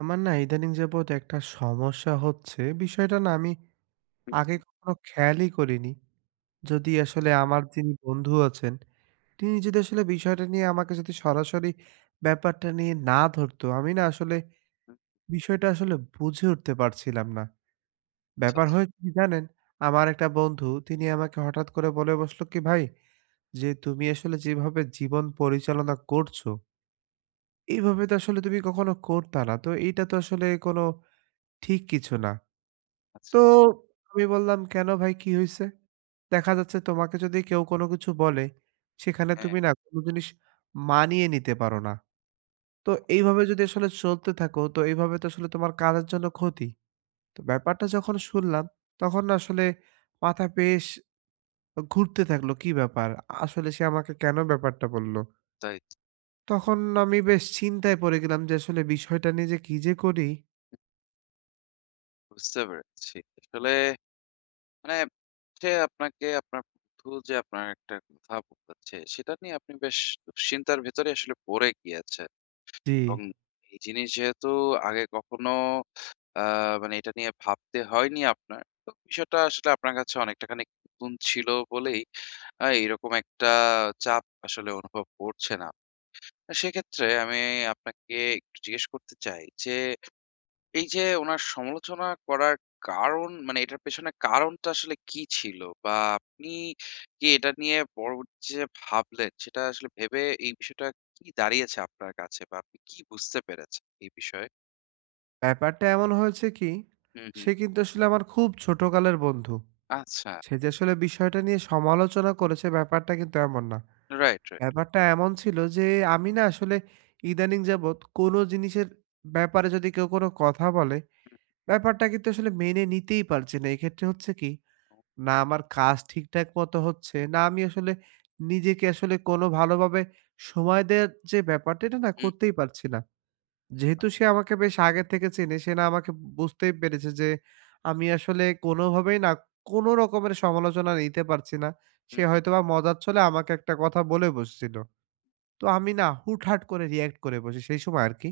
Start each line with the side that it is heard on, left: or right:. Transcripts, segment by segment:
right: আমার না ইদানিং যাবৎ একটা সমস্যা হচ্ছে। বিষয়টা না আমি
left: হুম,
right: আগে কখনো খেয়ালই করিনি। যদি আসলে আমার যিনি বন্ধু আছেন, তিনি যদি আসলে বিষয়টা নিয়ে আমাকে যদি সরাসরি ব্যাপারটা নিয়ে না ধরতো, আমি না আসলে
left: হুম।
right: বিষয়টা আসলে বুঝে উঠতে পারছিলাম না।
left: আচ্ছা,
right: ব্যাপার হয়েছে কি জানেন? আমার একটা বন্ধু তিনি আমাকে হঠাৎ করে বলে বসলো কি, "ভাই যে তুমি আসলে যেভাবে জীবন পরিচালনা করছো, এইভাবে তো আসলে তুমি কখনো করতা না। তো এইটা তো আসলে কোনো ঠিক কিছু না।"
left: আচ্ছা,
right: তো
left: আচ্ছা।
right: আমি বললাম, "কেন ভাই কি হইছে?" দেখা যাচ্ছে তোমাকে যদি কেউ কোনো কিছু বলে, সেখানে
left: হ্যাঁ,
right: তুমি না কোনো জিনিস মানিয়ে নিতে পারো না। তো এইভাবে যদি আসলে চলতে থাকো, তো এইভাবে তো আসলে তোমার কাজের জন্য ক্ষতি। তো ব্যাপারটা যখন শুনলাম, তখন না আসলে মাথা বেশ ঘুরতে থাকলো, "কি ব্যাপার? আসলে সে আমাকে কেন ব্যাপারটা বলল?"
left: তাই তো।
right: তখন আমি বেশ চিন্তায় পড়ে গেলাম যে আসলে বিষয়টা নিয়ে যে কি যে করি?
left: বুঝতে পেরেছি। আসলে মানে, যে আপনাকে আপনার বন্ধু যে আপনার একটা কথা বলেছে, সেটা নিয়ে আপনি বেশ দুশ্চিন্তার ভেতরে আসলে পড়ে গিয়েছেন,
right: জি।
left: এবং এই জিনিস যেহেতু আগে কখনো আ মানে এটা নিয়ে ভাবতে হয়নি আপনার, তো বিষয়টা আসলে আপনার কাছে অনেকটা খানিক নতুন ছিল বলেই এরকম একটা চাপ আসলে অনুভব করছেন। সেক্ষেত্রে আমি আপনাকে একটু জিজ্ঞেস করতে চাই যে, এই যে উনার সমালোচনা করার কারণ, মানে এটার পেছনে কারণটা আসলে কি ছিল? বা আপনি কি এটা নিয়ে পরবর্তীতে যে ভাবলেন, সেটা আসলে ভেবে এই বিষয়টা কি দাঁড়িয়েছে আপনার কাছে? বা আপনি কি বুঝতে পেরেছেন এই বিষয়ে?
right: ব্যাপারটা এমন হয়েছে কি,
left: হুম, হুম।
right: সে কিন্তু আসলে আমার খুব ছোটকালের বন্ধু।
left: আচ্ছা।
right: সে যে আসলে বিষয়টা নিয়ে সমালোচনা করেছে ব্যাপারটা কিন্তু এমন না।
left: Right, right.
right: ব্যাপারটা এমন ছিল যে আমি না আসলে ইদানিং যাবৎ কোনো জিনিসের ব্যাপারে যদি কেউ কোনো কথা বলে,
left: হুম,
right: ব্যাপারটা কিন্তু আসলে মেনে নিতেই পারছি না। এক্ষেত্রে হচ্ছে কি, না আমার কাজ ঠিকঠাক মতো হচ্ছে, না আমি আসলে নিজেকে আসলে কোনো ভালোভাবে সময় দেয়ার যে ব্যাপারটা এটা না
left: হুম,
right: করতেই পারছি না। যেহেতু সে আমাকে বেশ আগে থেকে চেনে, সে না আমাকে বুঝতেই পেরেছে যে আমি আসলে কোনোভাবেই না কোনো রকমের সমালোচনা নিতে পারছি না। সে
left: হুম, হুম।
right: হয়তোবা মজার ছলে আমাকে একটা কথা বলে বসছিল। তো আমি না হুটহাট করে রিঅ্যাক্ট করে বসি সেই সময় আরকি।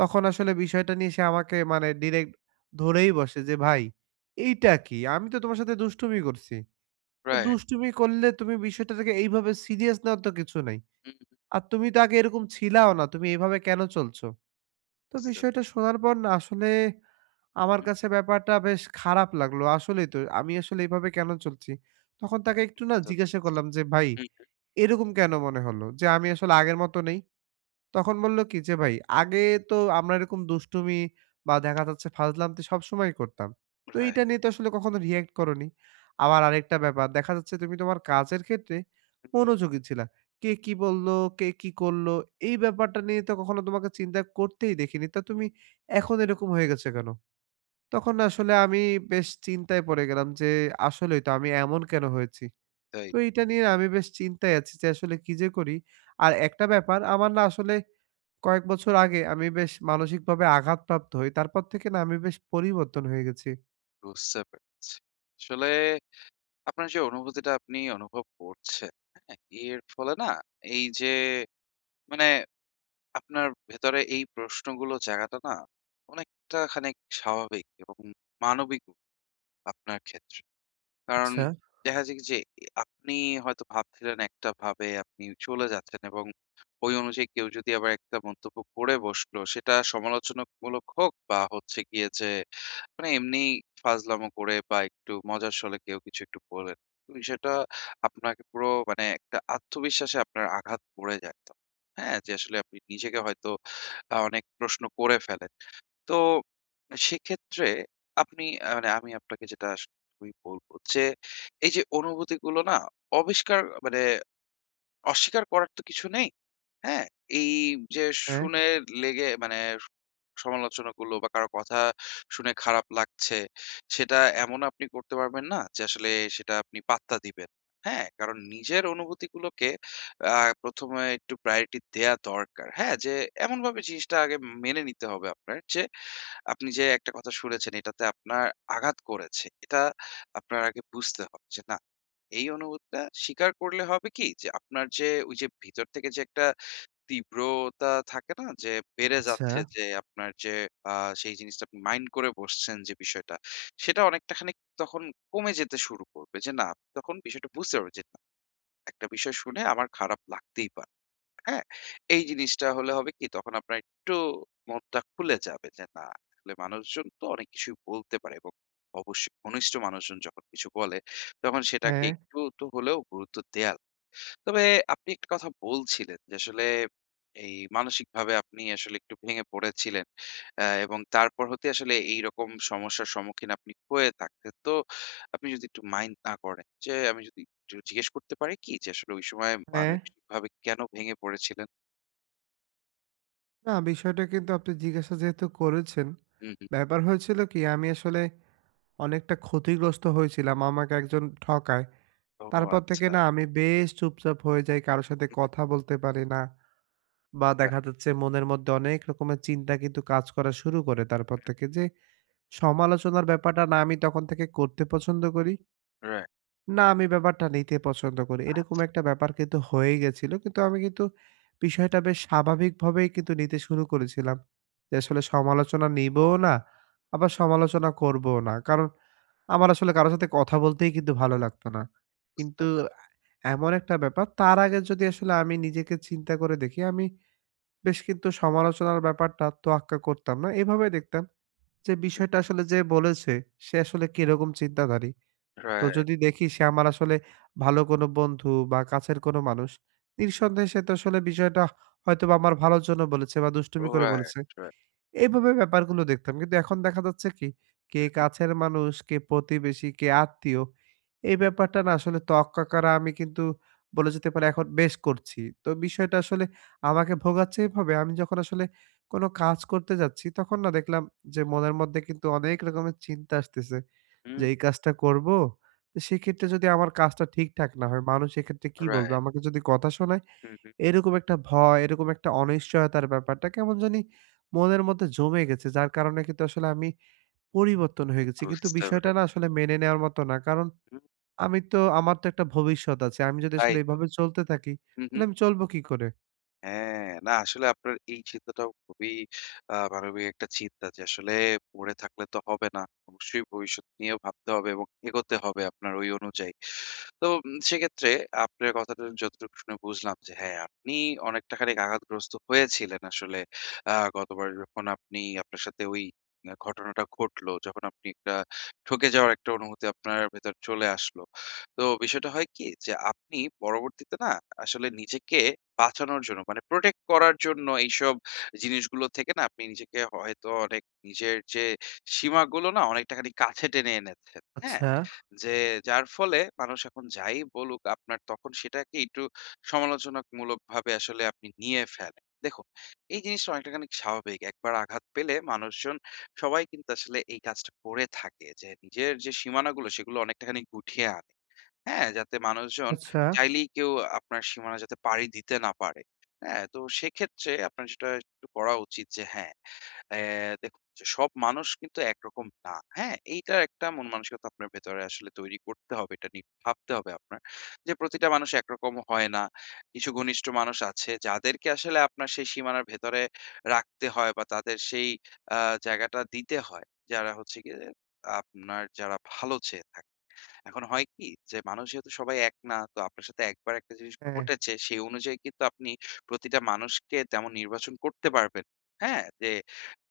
right: তখন আসলে বিষয়টা নিয়ে সে আমাকে মানে ডিরেক্ট ধরেই বসে যে, "ভাই এইটা কি? আমি তো তোমার সাথে দুষ্টুমি করছি। তো
left: রাইট।
right: দুষ্টুমি করলে তুমি বিষয়টাকে এইভাবে সিরিয়াস নেওয়ার তো কিছু নাই।
left: হুম, হুম।
right: আর তুমি তো আগে এরকম ছিলাও না। তুমি এভাবে কেন চলছো?" তো
left: বুঝতে
right: বিষয়টা শোনার পর না আসলে আমার
left: হুম,
right: কাছে ব্যাপারটা বেশ খারাপ লাগলো। আসলেই তো আমি আসলে এভাবে কেন চলছি? তখন তাকে একটু না
left: বুঝতে
right: জিজ্ঞাসা করলাম যে, "ভাই
left: হুম,
right: এরকম কেন মনে হলো যে আমি আসলে আগের মতো নেই?" তখন বললো কি যে, "ভাই আগে তো আমরা এরকম দুষ্টুমি বা দেখা যাচ্ছে ফাজলামতি সবসময়ই করতাম। তো এইটা
left: রাইট।
right: নিয়ে তো আসলে কখনো react করোনি।" আবার আরেকটা ব্যাপার দেখা যাচ্ছে তুমি তোমার কাজের ক্ষেত্রে
left: হুম, হুম।
right: মনোযোগী ছিলা। কে কি বললো, কে কি করলো এই ব্যাপারটা নিয়ে তো কখনো তোমাকে চিন্তা করতেই দেখিনি। তা তুমি এখন এরকম হয়ে গেছে কেন? তখন না আসলে আমি বেশ চিন্তায় পড়ে গেলাম যে, আসলেই তো আমি এমন কেন হয়েছি?
left: তাই।
right: তো এইটা নিয়ে আমি বেশ চিন্তায় আছি যে আসলে কি যে করি? আর একটা ব্যাপার আমার না আসলে কয়েক বছর আগে আমি বেশ মানসিকভাবে আঘাতপ্রাপ্ত হই। তারপর থেকে না আমি বেশ পরিবর্তন হয়ে গেছি।
left: বুঝতে পেরেছি। আসলে আপনার যে অনুভূতিটা আপনি অনুভব করছেন, হ্যাঁ? এর ফলে না, এই যে, মানে আপনার ভেতরে এই প্রশ্নগুলো জাগাটা না অনেকটা খানিক স্বাভাবিক এবং মানবিক আপনার ক্ষেত্রে। কারণ
right: আচ্ছা,
left: দেখা যায় যে আপনি হয়তো ভাবছিলেন একটা ভাবে আপনি চলে যাচ্ছেন, এবং ওই অনুযায়ী কেউ যদি আবার একটা মন্তব্য করে বসলো, সেটা সমালোচনামূলক হোক, বা হচ্ছে গিয়ে যে মানে এমনি ফাজলামো করে বা একটু মজার ছলে কেউ কিছু একটু বললেন। তো বিষয়টা আপনাকে পুরো মানে একটা আত্মবিশ্বাসে আপনার আঘাত পড়ে যায় তো। হ্যাঁ? যে আসলে আপনি নিজেকে হয়তো অনেক প্রশ্ন করে ফেলেন। তো সেক্ষেত্রে আপনি মানে আমি আপনাকে যেটা আমি বলব যে, এই যে অনুভূতিগুলো না আবিষ্কার মানে অস্বীকার করার তো কিছু নেই। হ্যাঁ, এই যে
right: হ্যাঁ।
left: শুনে লেগে মানে সমালোচনাগুলো বা কারো কথা শুনে খারাপ লাগছে, সেটা এমন আপনি করতে পারবেন না যে আসলে সেটা আপনি পাত্তা দিবেন। হ্যাঁ? কারণ নিজের অনুভূতিগুলোকে আ ১ম এ একটু প্রায়োরিটি দেয়া দরকার। হ্যাঁ? যে এমনভাবে জিনিসটা আগে মেনে নিতে হবে আপনার যে, আপনি যে একটা কথা শুনেছেন এটাতে আপনার আঘাত করেছে। এটা আপনার আগে বুঝতে হবে যে না, এই অনুভূতিটা স্বীকার করলে হবে কি যে আপনার যে ওই যে ভিতর থেকে যে একটা তীব্রতা থাকে না? যে বেড়ে
right: আচ্ছা।
left: যাচ্ছে যে আপনার যে আ সেই জিনিসটা আপনি মাইন্ড করে বসছেন যে বিষয়টা, সেটা অনেকটা খানিক তখন কমে যেতে শুরু করবে। যে না, আপনি তখন বিষয়টা বুঝতে পারবে যে না, একটা বিষয় শুনে আমার খারাপ লাগতেই পারে। হ্যাঁ? এই জিনিসটা হলে হবে কি তখন আপনার একটু মনটা খুলে যাবে যে না, আসলে মানুষজন তো অনেক কিছুই বলতে পারে, এবং অবশ্যই ঘনিষ্ঠ মানুষজন যখন কিছু বলে তখন সেটাকে
right: হ্যাঁ,
left: একটু তো হলেও গুরুত্ব দেয়া। তবে আপনি একটা কথা বলছিলেন যে আসলে এই মানসিকভাবে আপনি আসলে একটু ভেঙে পড়েছিলেন। এবং তারপর হতে আসলে এইরকম সমস্যার সম্মুখীন আপনি হয়ে থাকতেন। তো আপনি যদি একটু মাইন্ড না করেন, যে আমি যদি একটু জিজ্ঞেস করতে পারি কি, যে আসলে ওই সময়
right: হ্যাঁ।
left: মানসিকভাবে কেন ভেঙে পড়েছিলেন?
right: না বিষয়টা কিন্তু আপনি জিজ্ঞাসা যেহেতু করেছেন,
left: হুম, হুম।
right: ব্যাপার হয়েছিল কি আমি আসলে অনেকটা ক্ষতিগ্রস্ত হয়েছিলাম আমাকে একজন ঠকায়।
left: ও
right: তারপর থেকে
left: আচ্ছা।
right: না আমি বেশ চুপচাপ হয়ে যাই, কারো সাথে
left: হুম,
right: কথা
left: হুম।
right: বলতে পারি না। বা দেখা
left: রাইট,
right: যাচ্ছে মনের মধ্যে অনেক রকমের চিন্তা কিন্তু কাজ করা শুরু করে তারপর থেকে যে সমালোচনার ব্যাপারটা না আমি তখন থেকে করতে পছন্দ করি।
left: রাইট।
right: না, আমি ব্যাপারটা নিতে পছন্দ করি। এরকম একটা ব্যাপার কিন্তু হয়ে গেছিল। কিন্তু আমি কিন্তু বিষয়টা বেশ স্বাভাবিকভাবেই কিন্তু নিতে শুরু করেছিলাম। যে আসলে সমালোচনা নিবও না, আবার সমালোচনা করবও না। কারণ আমার আসলে কারো সাথে কথা বলতেই কিন্তু ভালো লাগতো না।
left: বুঝতে
right: কিন্তু এমন একটা ব্যাপার, তার আগে যদি আসলে আমি নিজেকে চিন্তা করে দেখি, আমি বেশ কিন্তু সমালোচনার ব্যাপারটা তোয়াক্কা করতাম না। এভাবে দেখতাম যে
left: হুম,
right: বিষয়টা আসলে যে বলেছে, সে আসলে কিরকম চিন্তাধারী। তো
left: রাইট,
right: যদি দেখি সে আমার আসলে ভালো কোনো বন্ধু বা কাছের কোনো মানুষ, নিঃসন্দেহে সে তো আসলে বিষয়টা হয়তোবা আমার ভালোর জন্য বলেছে বা দুষ্টুমি করে বলেছে।
left: Right, right.
right: এইভাবে ব্যাপারগুলো দেখতাম। কিন্তু এখন দেখা যাচ্ছে কি, কে
left: হুম, হুম,
right: কাছের মানুষ, কে প্রতিবেশী, কে আত্মীয়, এই ব্যাপারটা না আসলে তোয়াক্কা করা আমি কিন্তু বলা যেতে পারে এখন বেশ করছি। তো বিষয়টা আসলে আমাকে ভোগাচ্ছে এভাবে, আমি যখন আসলে কোনো কাজ করতে যাচ্ছি, তখন না দেখলাম যে মনের মধ্যে কিন্তু অনেক রকমের চিন্তা আসতেছে। যে
left: হুম।
right: এই কাজটা করবো। তো সেক্ষেত্রে যদি আমার কাজটা ঠিকঠাক না হয়, মানুষ এক্ষেত্রে কি বলবে?
left: রাইট।
right: আমাকে যদি কথা শোনায়,
left: হুম, হুম।
right: এরকম একটা ভয়, এরকম একটা অনিশ্চয়তার ব্যাপারটা কেমন জানি মনের মধ্যে জমে গেছে। যার কারণে কিন্তু আসলে আমি পরিবর্তন হয়ে গেছি। কিন্তু
left: বুঝতে
right: বিষয়টা না
left: পেরেছি।
right: আসলে মেনে নেওয়ার মতো না। কারণ
left: হুম,
right: আমি তো আমার তো একটা ভবিষ্যৎ আছে। আমি যদি
left: তাই
right: আসলে
left: তো।
right: এভাবে চলতে থাকি,
left: হুম,
right: তাহলে
left: হুম।
right: আমি চলবো কি করে?
left: হ্যাঁ, না আসলে আপনার এই চিন্তাটাও খুবই মানবিক একটা চিন্তা, যে আসলে পড়ে থাকলে তো হবে না। অবশ্যই ভবিষ্যৎ নিয়েও ভাবতে হবে এবং এগোতে হবে আপনার ওই অনুযায়ী। তো সেক্ষেত্রে আপনার কথাটা যতটুকু শুনে বুঝলাম যে, হ্যাঁ, আপনি অনেকটা খানিক আঘাতগ্রস্ত হয়েছিলেন আসলে গতবার যখন আপনি আপনার সাথে ওই ঘটনাটা ঘটলো, যখন আপনি একটা ঠকে যাওয়ার একটা অনুভূতি আপনার ভেতর চলে আসলো। তো বিষয়টা হয় কি যে আপনি পরবর্তীতে না আসলে নিজেকে বাঁচানোর জন্য মানে প্রোটেক্ট করার জন্য এইসব জিনিসগুলো থেকে না আপনি নিজেকে হয়তো অনেক নিজের যে সীমাগুলো না অনেকটা খানি কাছে টেনে এনেছেন। হ্যাঁ?
right: আচ্ছা,
left: যে যার ফলে মানুষ এখন যাই বলুক আপনার তখন সেটাকে একটু সমালোচনামূলকভাবে আসলে আপনি নিয়ে ফেলেন। দেখুন, এই জিনিসটা অনেকটা খানি স্বাভাবিক। একবার আঘাত পেলে মানুষজন সবাই কিন্তু আসলে এই কাজটা করে থাকে, যে নিজের যে সীমানাগুলো সেগুলো অনেকটা খানি গুটিয়ে আনে। হ্যাঁ, যাতে মানুষজন
right: আচ্ছা।
left: চাইলেই কেউ আপনার সীমানা যাতে পাড়ি দিতে না পারে। হ্যাঁ? তো সেক্ষেত্রে আপনার যেটা একটু করা উচিত যে হ্যাঁ, দেখুন যে সব মানুষ কিন্তু একরকম না। হ্যাঁ? এইটার একটা মন মানসিকতা আপনার ভেতরে আসলে তৈরি করতে হবে। এটা নিয়ে ভাবতে হবে আপনার। যে প্রতিটা মানুষ একরকম হয় না। কিছু ঘনিষ্ঠ মানুষ আছে যাদেরকে আসলে আপনার সেই সীমানার ভেতরে রাখতে হয় বা তাদের সেই আ জায়গাটা দিতে হয়। যারা হচ্ছে গিয়ে আপনার যারা ভালো চেয়ে থাকে। এখন হয় কি যে মানুষ যেহেতু সবাই এক না, তো আপনার সাথে একবার একটা জিনিস
right: হ্যাঁ,
left: ঘটেছে সেই অনুযায়ী কিন্তু আপনি প্রতিটা মানুষকে তেমন নির্বাচন করতে পারবেন না। হ্যাঁ, যে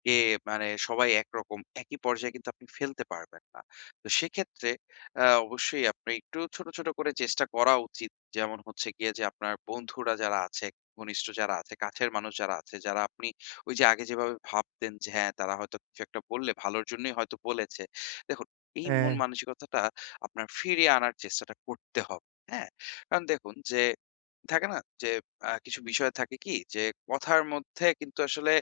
left: কে, মানে সবাই একরকম একই পর্যায়ে কিন্তু আপনি ফেলতে পারবেন না। তো সেক্ষেত্রে অবশ্যই আপনি একটু ছোট ছোট করে চেষ্টা করা উচিত। যেমন হচ্ছে গিয়ে যে আপনার বন্ধুরা যারা আছে, ঘনিষ্ঠ যারা আছে, কাছের মানুষ যারা আছে, যারা আপনি ওই যে আগে যেভাবে ভাবতেন যে হ্যাঁ, তারা হয়তো কিছু একটা বললে ভালোর জন্যই হয়তো বলেছে। দেখুন, এই
right: হ্যাঁ,
left: মন মানসিকতাটা আপনার ফিরিয়ে আনার চেষ্টাটা করতে হবে। হ্যাঁ? কারণ দেখুন যে থাকে না? যে কিছু বিষয় থাকে কি? যে কথার মধ্যে কিন্তু আসলে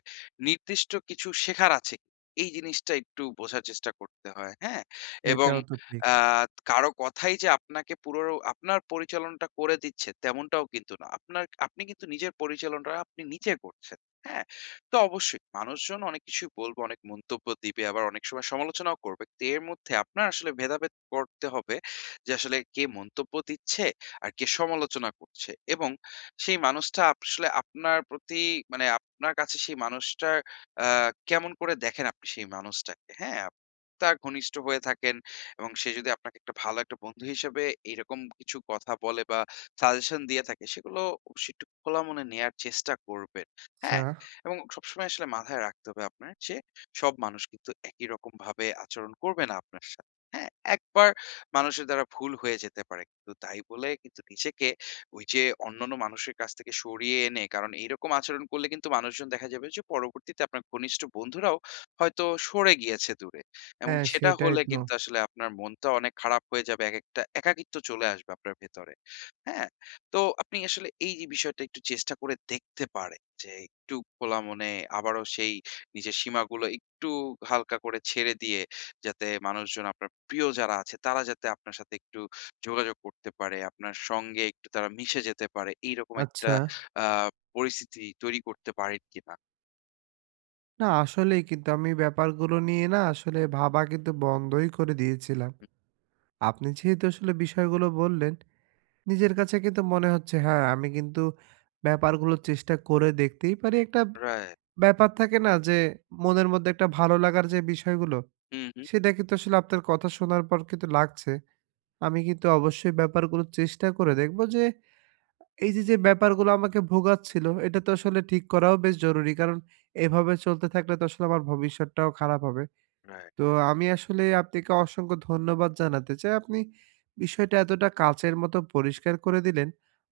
left: নির্দিষ্ট কিছু শেখার আছে। কি, এই জিনিসটা একটু বোঝার চেষ্টা করতে হয়। হ্যাঁ? এবং
right: সেটাও তো ঠিক।
left: আ কারো কথাই যে আপনাকে পুরো আপনার পরিচালনটা করে দিচ্ছে তেমনটাও কিন্তু না। আপনার আপনি কিন্তু নিজের পরিচালনটা আপনি নিজে করছেন। হ্যাঁ? তো অবশ্যই মানুষজন অনেক কিছুই বলবে, অনেক মন্তব্য দিবে, আবার অনেক সময় সমালোচনাও করবে। তো এর মধ্যে আপনার আসলে ভেদাভেদ করতে হবে যে আসলে কে মন্তব্য দিচ্ছে আর কে সমালোচনা করছে, এবং সেই মানুষটা আসলে আপনার প্রতি, মানে আপনার কাছে সেই মানুষটা কেমন করে দেখেন আপনি সেই মানুষটাকে। হ্যাঁ, আপনি তার ঘনিষ্ঠ হয়ে থাকেন, এবং সে যদি আপনাকে একটা ভালো একটা বন্ধু হিসেবে এরকম কিছু কথা বলে বা সাজেশন দিয়ে থাকে, সেগুলো অবশ্যই একটু খোলা মনে নেয়ার চেষ্টা করবেন।
right: আচ্ছা,
left: হ্যাঁ, এবং সবসময় আসলে মাথায় রাখতে হবে আপনার যে সব মানুষ কিন্তু একই রকম ভাবে আচরণ করবে না আপনার সাথে। হ্যাঁ, একবার মানুষের দ্বারা ভুল হয়ে যেতে পারে। কিন্তু তাই বলে কিন্তু নিজেকে ওই যে অন্যান্য মানুষের কাছ থেকে সরিয়ে এনে, কারণ এইরকম আচরণ করলে কিন্তু মানুষজন দেখা যাবে যে পরবর্তীতে আপনার ঘনিষ্ঠ বন্ধুরাও হয়তো সরে গিয়েছে দূরে। এবং
right: হ্যাঁ,
left: সেটা
right: সেটাই
left: হলে
right: তো।
left: কিন্তু আসলে আপনার মনটা অনেক খারাপ হয়ে যাবে। একেকটা একাকিত্ব চলে আসবে আপনার ভেতরে। হ্যাঁ? তো আপনি আসলে এই যে বিষয়টা একটু চেষ্টা করে দেখতে পারেন, যে একটু খোলা মনে, আবারও সেই নিজের সীমাগুলো একটু হালকা করে ছেড়ে দিয়ে, যাতে মানুষজন আপনার প্রিয় যারা আছে তারা যাতে আপনার সাথে একটু যোগাযোগ করতে পারে, আপনার সঙ্গে একটু তারা মিশে যেতে পারে। এইরকম একটা
right: আচ্ছা।
left: আ পরিস্থিতি তৈরি করতে পারেন কিনা?
right: না আসলেই কিন্তু আমি ব্যাপারগুলো নিয়ে না আসলে ভাবা কিন্তু বন্ধই করে দিয়েছিলাম।
left: হুম,
right: আপনি যেহেতু আসলে বিষয়গুলো বললেন, নিজের কাছে কিন্তু মনে হচ্ছে হ্যাঁ, আমি কিন্তু ব্যাপারগুলো চেষ্টা করে দেখতেই পারি। একটা
left: রাইট।
right: ব্যাপার থাকে না যে মনের মধ্যে একটা ভালো লাগার যে বিষয়গুলো,
left: হুম, হুম,
right: সেটা কিন্তু আসলে আপনার কথা শোনার পর কিন্তু লাগছে। আমি কিন্তু অবশ্যই ব্যাপারগুলো চেষ্টা করে দেখব যে এই যে, যে ব্যাপারগুলো আমাকে ভোগাচ্ছিল, এটা তো
left: হুম,
right: আসলে ঠিক করাও বেশ জরুরি। কারণ এভাবে চলতে থাকলে তো আসলে আমার ভবিষ্যৎটাও খারাপ হবে।
left: রাইট।
right: তো আমি আসলে আপনাকে অসংখ্য ধন্যবাদ জানাতে চাই। আপনি বিষয়টা এতটা কাচের মতো পরিষ্কার করে দিলেন।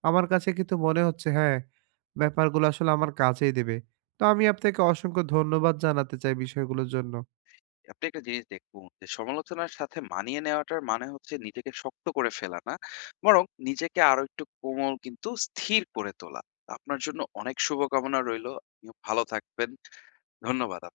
right: আমার কাছে কিন্তু মনে হচ্ছে হ্যাঁ, ব্যাপারগুলো আসলে আমার কাছেই দেবে। তো আমি আপনাকে অসংখ্য ধন্যবাদ জানাতে চাই বিষয়গুলোর জন্য।
left: আপনি একটা জিনিস দেখুন, যে সমালোচনার সাথে মানিয়ে নেওয়াটার মানে হচ্ছে নিজেকে শক্ত করে ফেলা না। বরং নিজেকে আরো একটু কোমল কিন্তু স্থির করে তোলা। আপনার জন্য অনেক শুভকামনা রইলো। আপনিও ভালো থাকবেন। ধন্যবাদ।